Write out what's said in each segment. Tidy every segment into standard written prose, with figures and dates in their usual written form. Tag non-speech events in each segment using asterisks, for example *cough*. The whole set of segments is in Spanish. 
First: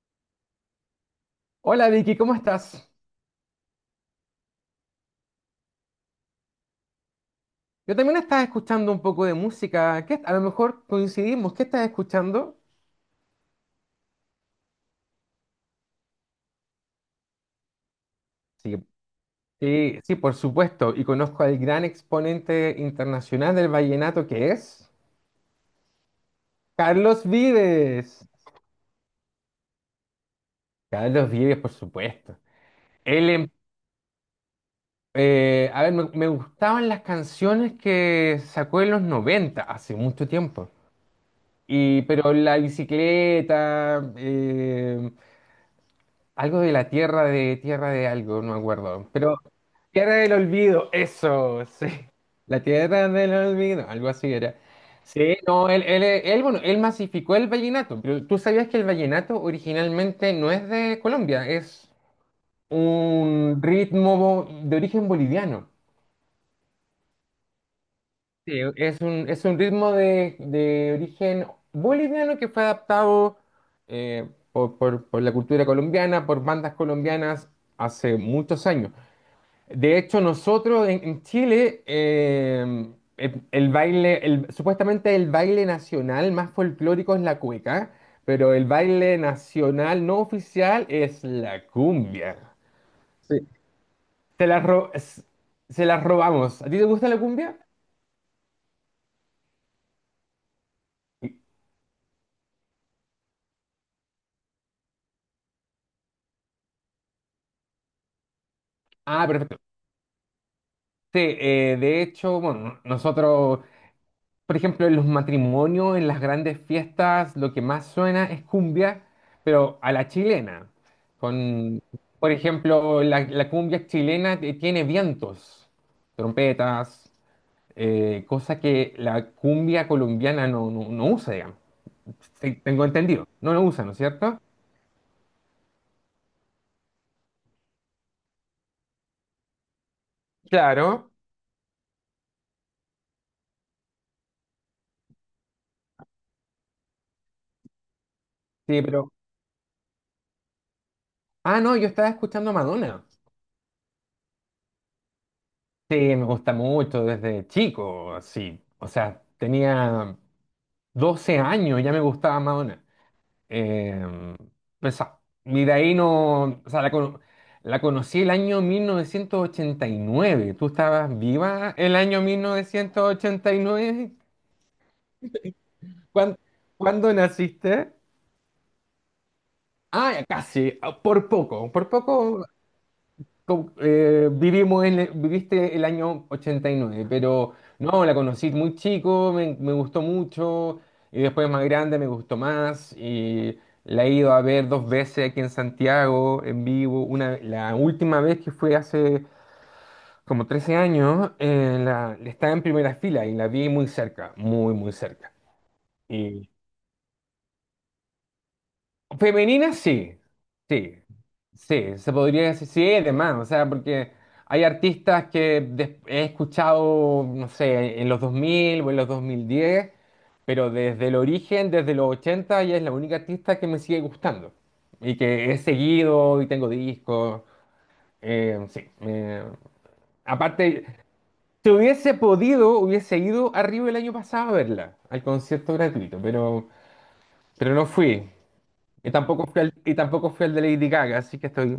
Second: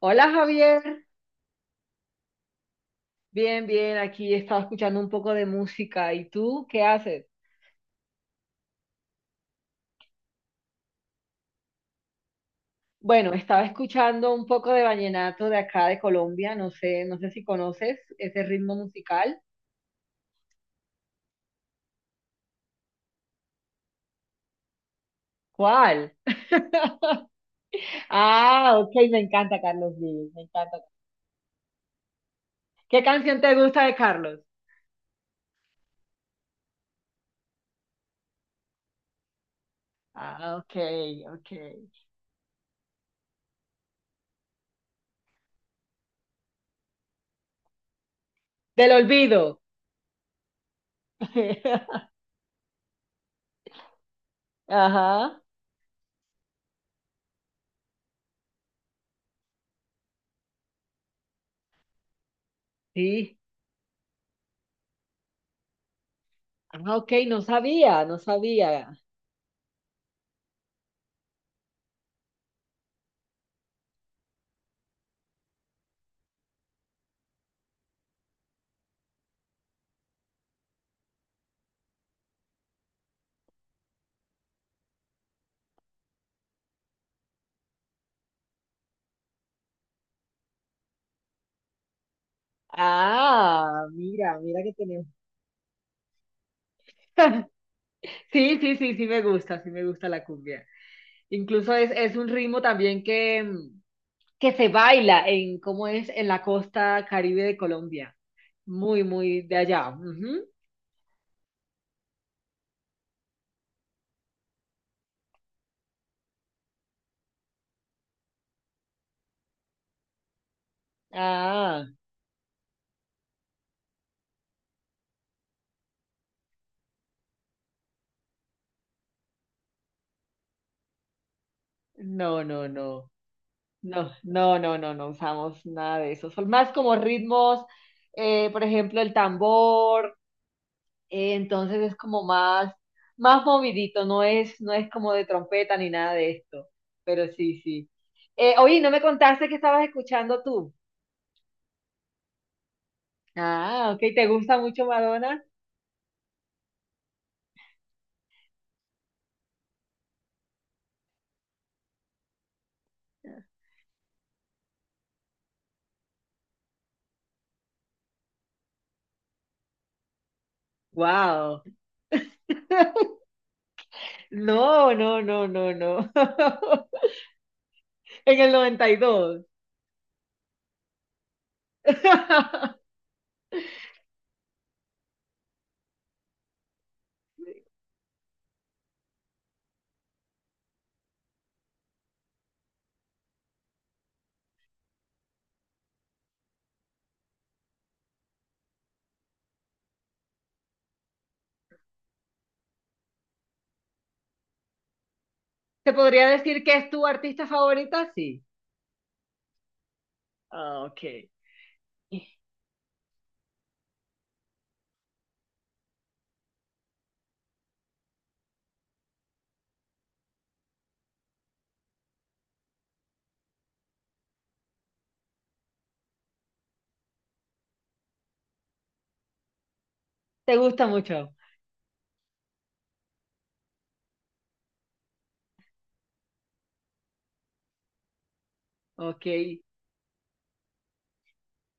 Hola Javier, Hola Vicky, ¿cómo estás? bien, bien, aquí estaba escuchando un poco de música. ¿Y tú qué haces? Yo también estaba escuchando un poco de música. A lo mejor coincidimos. ¿Qué estás escuchando? Bueno, estaba escuchando un poco de vallenato de acá de Colombia, no sé, no sé si conoces ese ritmo Sí, musical. sí, sí, por supuesto. Y conozco al gran exponente internacional del vallenato que es ¿Cuál? Carlos *laughs* Vives. Ah, ok, me encanta Carlos Vives, me encanta. Carlos Vives, por supuesto. ¿Qué Él, canción em- te gusta de Carlos? A ver, me gustaban las canciones que sacó en los 90, hace mucho Ah, tiempo. ok, ok. Pero La Bicicleta, algo de la tierra de algo, no me Del acuerdo. Pero olvido. tierra del olvido, eso, sí. *laughs* La tierra del olvido, algo así era. Sí, Ajá, no, él, bueno, él masificó el vallenato, pero tú sabías que el vallenato originalmente no es de Colombia, es sí. un ritmo de origen boliviano. Ah, ok, no sabía, no Sí, sabía. Es un ritmo de origen boliviano que fue adaptado, por la cultura colombiana, por bandas colombianas hace muchos años. De hecho, nosotros en Chile, supuestamente el baile nacional más folclórico es la cueca, pero el baile nacional no oficial es la cumbia. Sí. Ah, mira, Se la, mira que ro- tenemos. s- Se la robamos. ¿A ti te gusta la *laughs* cumbia? Sí, sí, sí, sí me gusta la cumbia. Incluso es un ritmo también que, que se baila en, ¿cómo es? En la costa Caribe de Colombia. Muy, Ah, muy de perfecto. allá. Ujú. Sí, de hecho, bueno, nosotros Por ejemplo, en los matrimonios, en las grandes fiestas, lo que más suena es cumbia, pero a la chilena. Con, Ah, por ejemplo, la cumbia chilena tiene vientos, trompetas, cosa que la cumbia colombiana no usa, digamos. no, Sí, no, tengo no. entendido. No lo usa, ¿no es No, cierto? no, no, no, no usamos nada de eso. Son más como ritmos, por ejemplo, el tambor. Claro. Entonces es como más movidito, no es como de trompeta ni nada de esto, pero sí, sí. Oye, Sí, ¿no me pero... contaste que estabas escuchando tú? Ah, no, yo estaba escuchando a Madonna. Ah, ok, ¿te gusta mucho Madonna? Sí, me gusta mucho desde chico, sí. O sea, tenía 12 años, ya me gustaba Madonna. Eh, pues, y de ahí no, o sea, la conocí el año 1989. ¿Tú estabas Wow. viva el año *laughs* 1989? No, no, no, no, no. ¿Cuán- *laughs* ¿Cuándo naciste? En el 92. Ya casi, por poco, *laughs* vivimos viviste el año 89, pero no, la conocí muy chico, me gustó mucho, y después más grande me gustó más, y la he ido a ver dos veces aquí en Santiago, en vivo, una, la última vez que fue hace como 13 años. Estaba en primera fila y la vi muy cerca, muy, muy cerca. ¿Te podría decir que es tu artista favorita? Sí. Femenina sí, Ah, sí, ok. sí, se podría decir, sí, además, o sea, porque hay artistas que he escuchado, no sé, en los 2000 o en los 2010, pero desde el origen, desde los 80, ella es la única artista que me sigue gustando y que he seguido y tengo discos, sí. ¿Te Aparte, gusta mucho? si hubiese podido, hubiese ido a Río el año pasado a verla, al concierto gratuito, pero, no fui. Y Ok. tampoco fui al, de Lady Gaga, así que estoy,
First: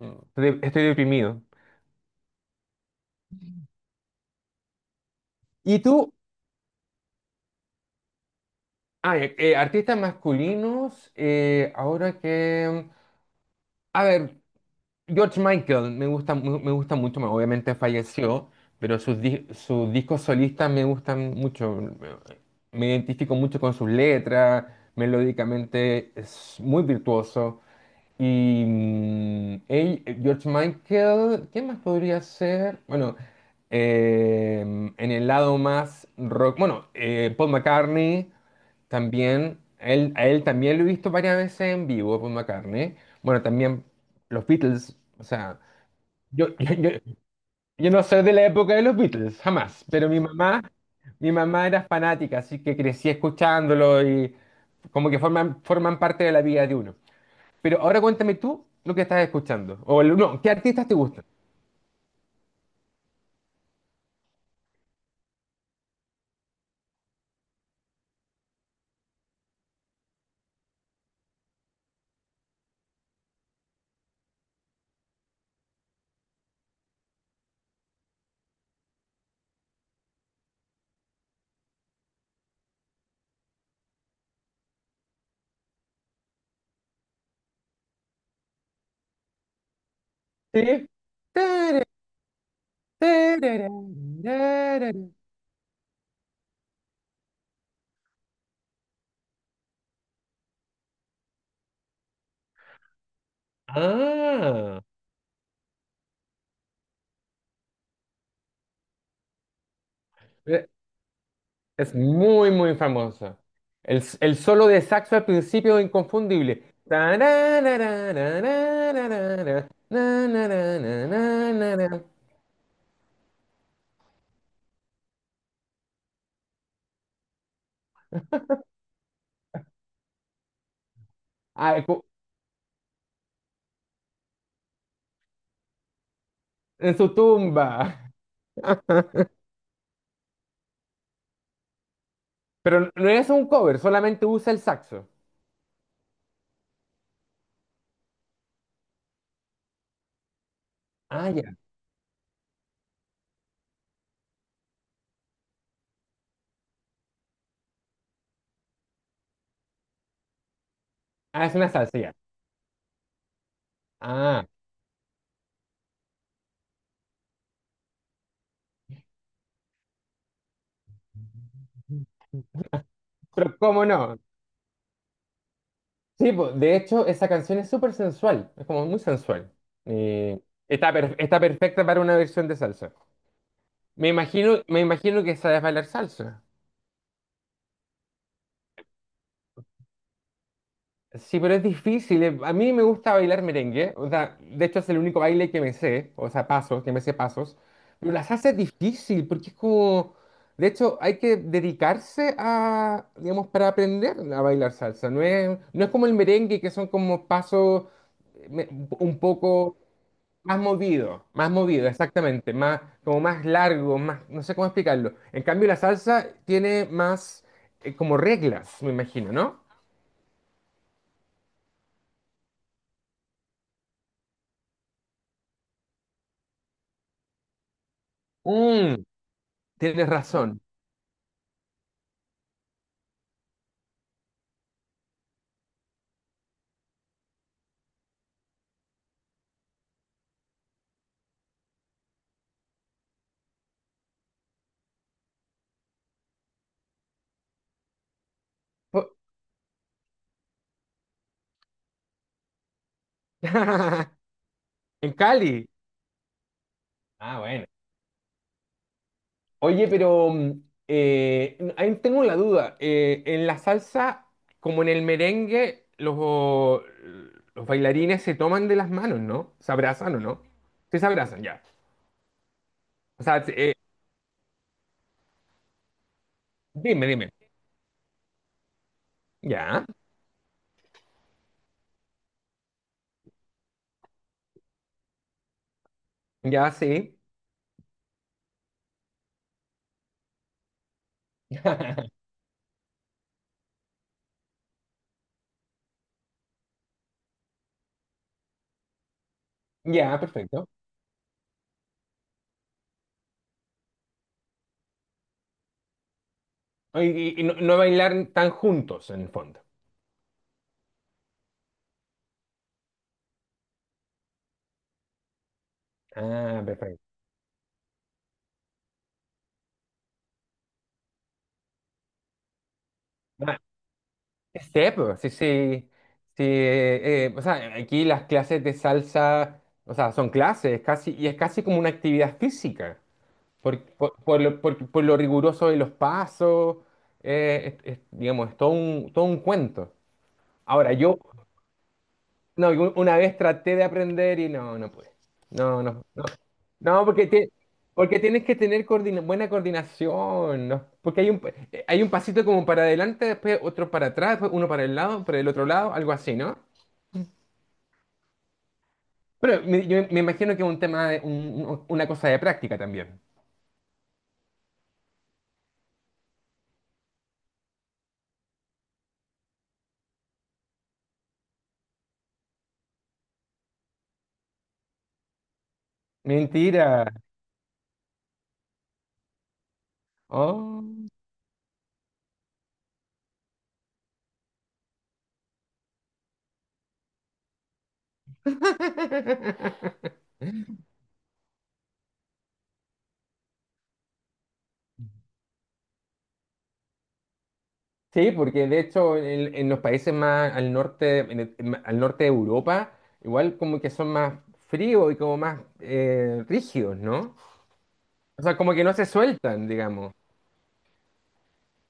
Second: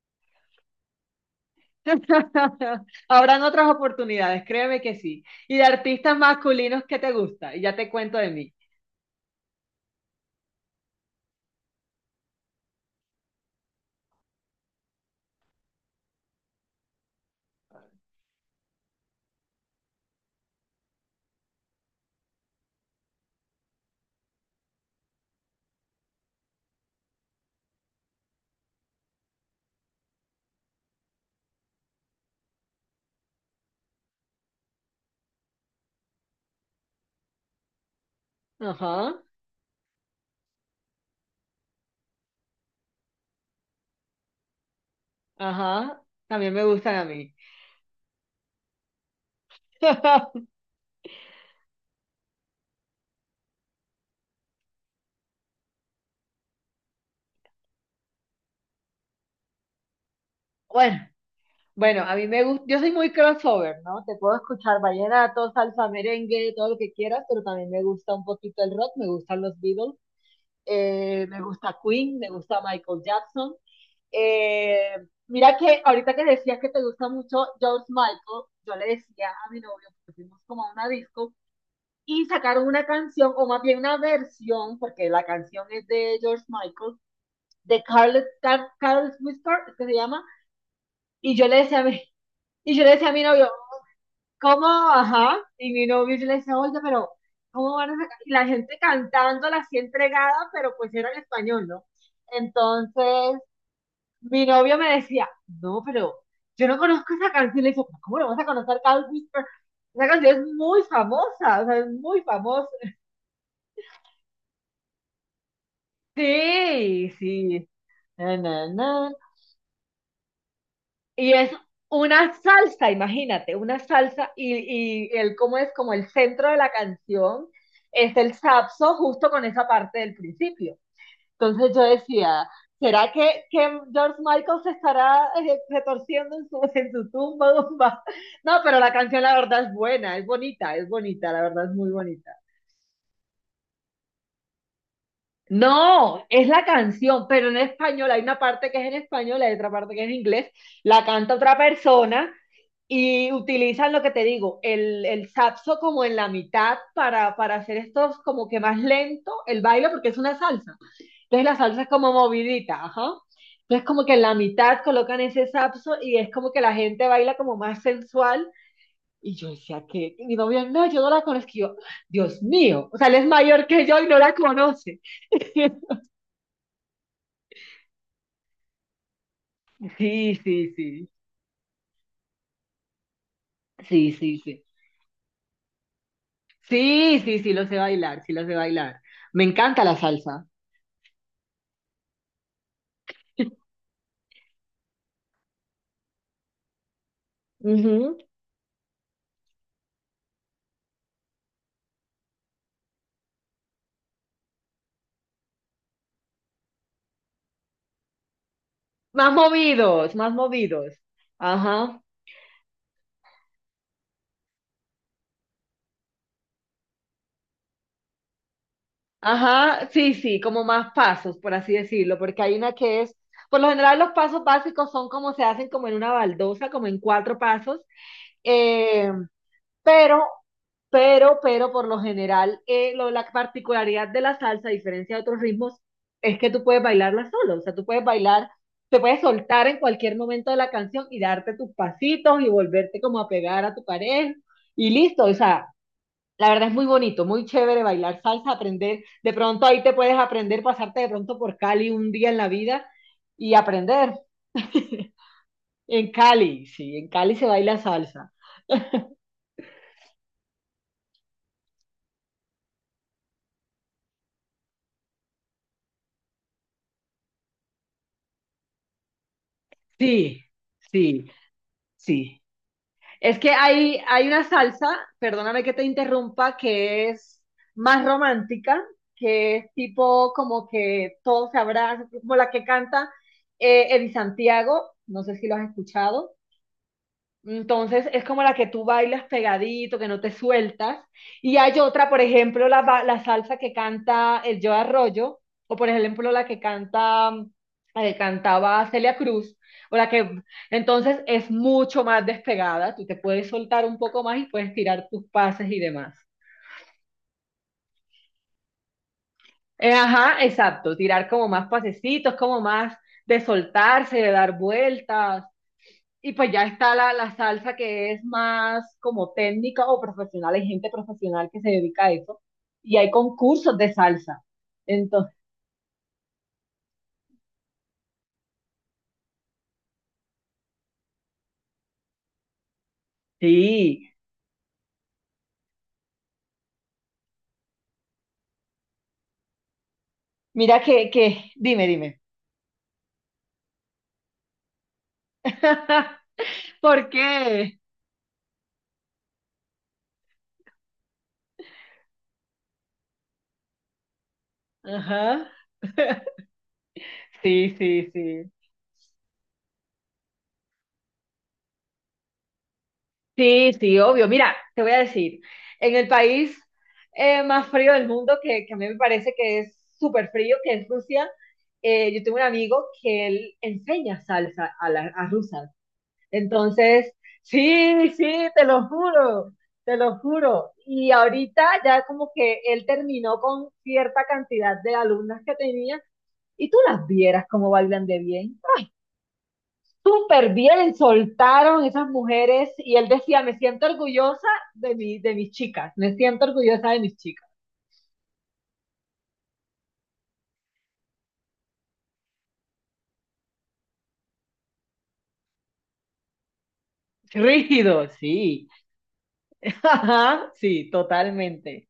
estoy deprimido. *laughs* Habrán otras oportunidades, créeme que sí. Y de ¿Y tú? artistas masculinos que te gusta, y ya te cuento de mí. Artistas masculinos, ahora que... A ver, George Michael me gusta, me gusta mucho, obviamente falleció, pero sus discos solistas me gustan mucho. Me identifico mucho con sus letras, melódicamente es muy virtuoso. George Michael, ¿qué más podría ser? Bueno, en el lado más rock, bueno, Paul McCartney Ajá, también, a él también lo he visto varias veces en vivo, Paul McCartney. Bueno, también los Beatles, o sea, ajá, yo, también *laughs* me yo, yo, gustan a mí. yo no soy de la época de los Beatles, jamás, pero *laughs* mi mamá era fanática, así que crecí escuchándolo y como que forman parte de la vida de uno. Pero ahora cuéntame tú lo que estás escuchando. O el- no, ¿Qué artistas te Bueno, gustan? bueno, a mí me gusta, yo soy muy crossover, ¿no? Te puedo escuchar vallenato, salsa, merengue, todo lo que quieras, pero también me gusta un poquito el rock, me gustan los Beatles, me gusta Queen, me gusta Michael Jackson. Eh, Mira que ahorita que decías que te gusta mucho George Michael, yo le decía a mi novio, que fuimos como a una disco y sacaron una canción, o más bien una versión, porque la canción es de George Michael, de Carlos Whisper, es que se llama, Sí. y yo le decía a Tere, mi, y yo le decía a mi novio, tereré, ¿cómo? tereré. Ajá, y mi novio yo le decía, oye, pero ¿cómo van a sacar? Y la gente cantándola así entregada, pero pues era en español, ¿no? Entonces, mi novio Ah, me decía, no, pero yo no conozco esa canción. Le digo, ¿cómo no vas a conocer Cat Whisper? Esa canción es eh, muy famosa, o sea, es es muy muy, famosa. muy famosa. El solo de saxo al principio es inconfundible. Sí, sí. Na, na, na. Tarararararararara, Y es nanananananana. una salsa, imagínate, una salsa y el cómo es como el centro de la canción es el saxo justo con esa parte del principio. Entonces Ah, yo cu- decía, ¿será que George Michael se estará retorciendo en su, *laughs* en en su su tumba, *laughs* tumba? tumba. No, pero la canción *laughs* la verdad es buena, es bonita, la verdad es muy bonita. Pero no es un cover, solamente usa el saxo. No, es la canción, pero en español, hay una parte que es en español, hay otra parte que es en inglés, la Ah, canta otra ya. persona y utilizan lo que te digo, el saxo como en la mitad para hacer estos como que más lento el baile porque es una salsa. Entonces Ah, es la una salsa es salsa, como ya. movidita, ajá. Entonces como que en la Ah, mitad colocan ese sapso y es como que la gente baila como más sensual. Y yo decía que y mi novio, no, yo no la conozco. Y yo, Dios mío, o sea, él es ¿pero mayor que cómo yo y no no? la conoce. *laughs* Sí, po, de hecho, esa canción es súper sensual, es como muy sensual. Sí, Eh, sí, sí, Está perfecta para una versión de salsa. Sí, sí, sí. Me imagino que sabes bailar salsa. Sí, sí, sí, lo sé bailar, sí lo sé bailar. Me encanta la salsa. Sí, pero es difícil. A mí me gusta bailar *laughs* merengue. O sea, de hecho es el único baile que me sé, o sea, pasos, que me sé pasos. Pero Ujú. la salsa es difícil porque es como... De hecho, hay que dedicarse a, digamos, para aprender a bailar salsa. No es como el merengue, que son como pasos, eh, me- un Más poco. movidos, más movidos. Más movido, Ajá. exactamente, más, como más largo, más, no sé cómo explicarlo. En cambio, la salsa tiene más, como reglas, me imagino, ¿no? Ajá, sí, sí, como más pasos, por así decirlo, porque hay una que es, por lo general los pasos básicos son como se hacen como en una baldosa, como en cuatro pasos, Mm, eh, tienes pero, razón. pero por lo general la particularidad de la salsa, a diferencia de otros ritmos, es que tú puedes bailarla solo, o sea, tú puedes bailar, te puedes soltar en cualquier momento de la canción y darte tus pasitos y volverte como a pegar a tu pareja y listo, o sea. La verdad es muy bonito, muy chévere bailar salsa, aprender. Po- De pronto ahí te puedes aprender, pasarte de pronto por Cali un día en la vida y aprender. *laughs* *laughs* En Cali. En Cali, sí, en Cali Ah, se bueno. baila salsa. Oye, pero ahí tengo la duda. En la salsa, como en el merengue, los bailarines se toman de las manos, ¿no? ¿Se abrazan o no? Sí, Sí, se sí, abrazan, ya. sí. O Es sea, que hay una salsa, perdóname que te interrumpa, dime, que dime. es más romántica, que es Ya, tipo como que todos se abrazan, como la que canta Eddie Santiago, no sé si lo has escuchado. ya, sí. Entonces es como la que tú bailas pegadito, que no te sueltas. Y hay otra, *laughs* por ejemplo, la salsa que canta el Joe Arroyo, o por ejemplo la que canta, la que cantaba Celia Cruz, o la Ya, que perfecto. entonces es mucho más despegada, tú te puedes soltar un poco más y puedes tirar tus pases y demás. Y no, bailar tan juntos en el fondo. Ajá, exacto, tirar como más pasecitos, como más de soltarse, de dar vueltas. Y pues Ah, ya está perfecto. la salsa que es más como técnica o profesional, hay gente profesional que se dedica a eso. Y hay Ah, concursos de salsa. sí, pues, sí, Entonces, sí. Sí, o sea, aquí las clases de salsa, o sea, son clases, casi, y es casi como una actividad física, sí, por lo riguroso de los pasos, es, digamos, es todo un cuento. mira Ahora, dime, dime. no, una vez traté de aprender y no pude. No, no, no. *laughs* No, ¿Por qué? porque tienes que tener buena coordinación, ¿no? Porque hay un pasito como para adelante, después otro para atrás, después uno para el Ajá. lado, para el otro lado, algo así, ¿no? Sí, sí, sí. Pero yo me imagino que es un tema, una cosa de práctica también. Sí, sí, obvio. Mira, te voy a decir, en el país más frío del mundo, que a mí me parece que es súper frío, que es Rusia, yo tengo un amigo que él enseña salsa a rusas. Mentira. Entonces, sí, sí, te lo juro, te lo juro. Oh. Y ahorita ya como que él terminó con cierta cantidad de alumnas que tenía y tú las vieras cómo bailan de bien. *laughs* Súper bien, soltaron esas mujeres y él decía, me siento orgullosa de mis chicas, me siento orgullosa de mis chicas. Sí, porque de hecho en los países más al norte, al norte de Europa, igual como que son más fríos y como más, rígidos, ¿no? Rígido, O sea, sí, como que no se sueltan, *laughs* digamos. Ajá, sí, totalmente.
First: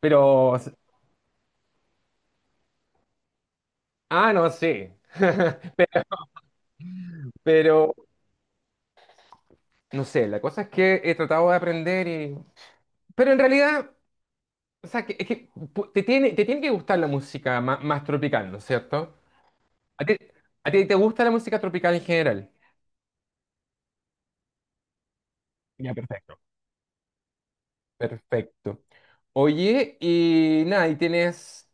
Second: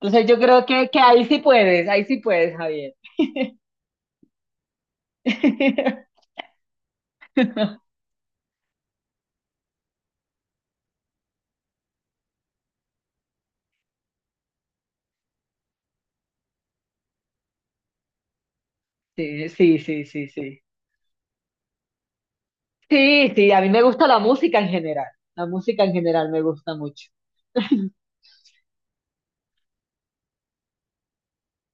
Entonces yo Pero, creo que ahí sí puedes, Javier. No sé. *laughs* Pero, no sé, la cosa es que he tratado de aprender y... Pero en realidad, o sea, que, es que pu- te tiene, que gustar la música más tropical, ¿no es cierto? Sí, sí, sí, ¿A ti, sí, sí. a ti te gusta la música tropical en general? Sí, sí, a mí me gusta la música en general. La música en Ya, general perfecto. me gusta mucho. Perfecto. Oye, y nada, ¿y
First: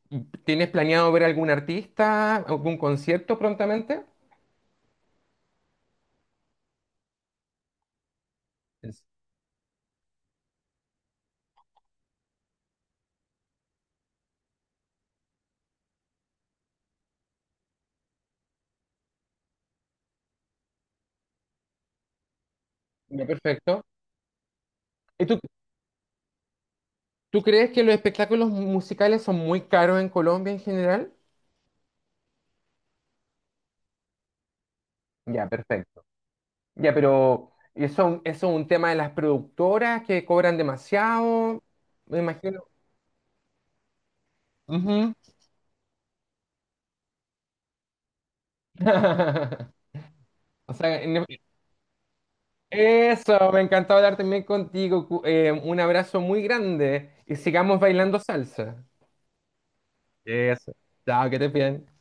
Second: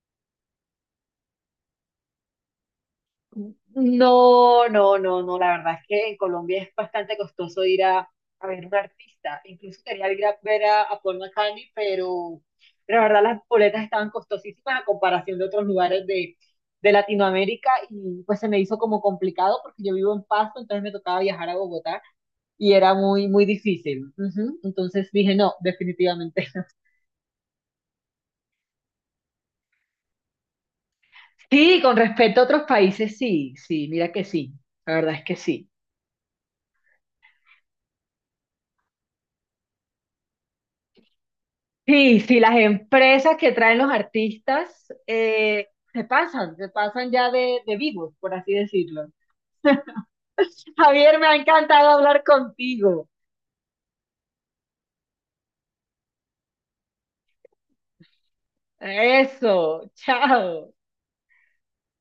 tienes planeado ver algún artista, algún concierto prontamente? No, no, no, no, la verdad es que en Colombia es bastante costoso ir a ver un Es- artista. Incluso quería ir a ver a Paul McCartney, pero la verdad las boletas estaban costosísimas a comparación de otros lugares de Latinoamérica y pues se me hizo como complicado porque yo vivo en Pasto, entonces me tocaba viajar a Bogotá y era Ya, muy, muy perfecto. difícil. Ujú. Entonces ¿Y dije, tú, no, definitivamente. tú crees que los espectáculos musicales son muy caros en Colombia en general? Sí, con respecto a otros países, sí, sí, mira que sí, la verdad es que Ya, sí. perfecto. Ya, pero eso es un tema de las productoras que cobran demasiado, me Sí, sí, las imagino. empresas que traen los artistas Ujú. Se pasan ya de vivos, por así decirlo. *laughs* O sea, Javier, me ha encantado hablar contigo. eso, me encantó hablar también contigo. Un abrazo muy grande y sigamos bailando salsa. Eso, Eso. chao. Chao, que te bien.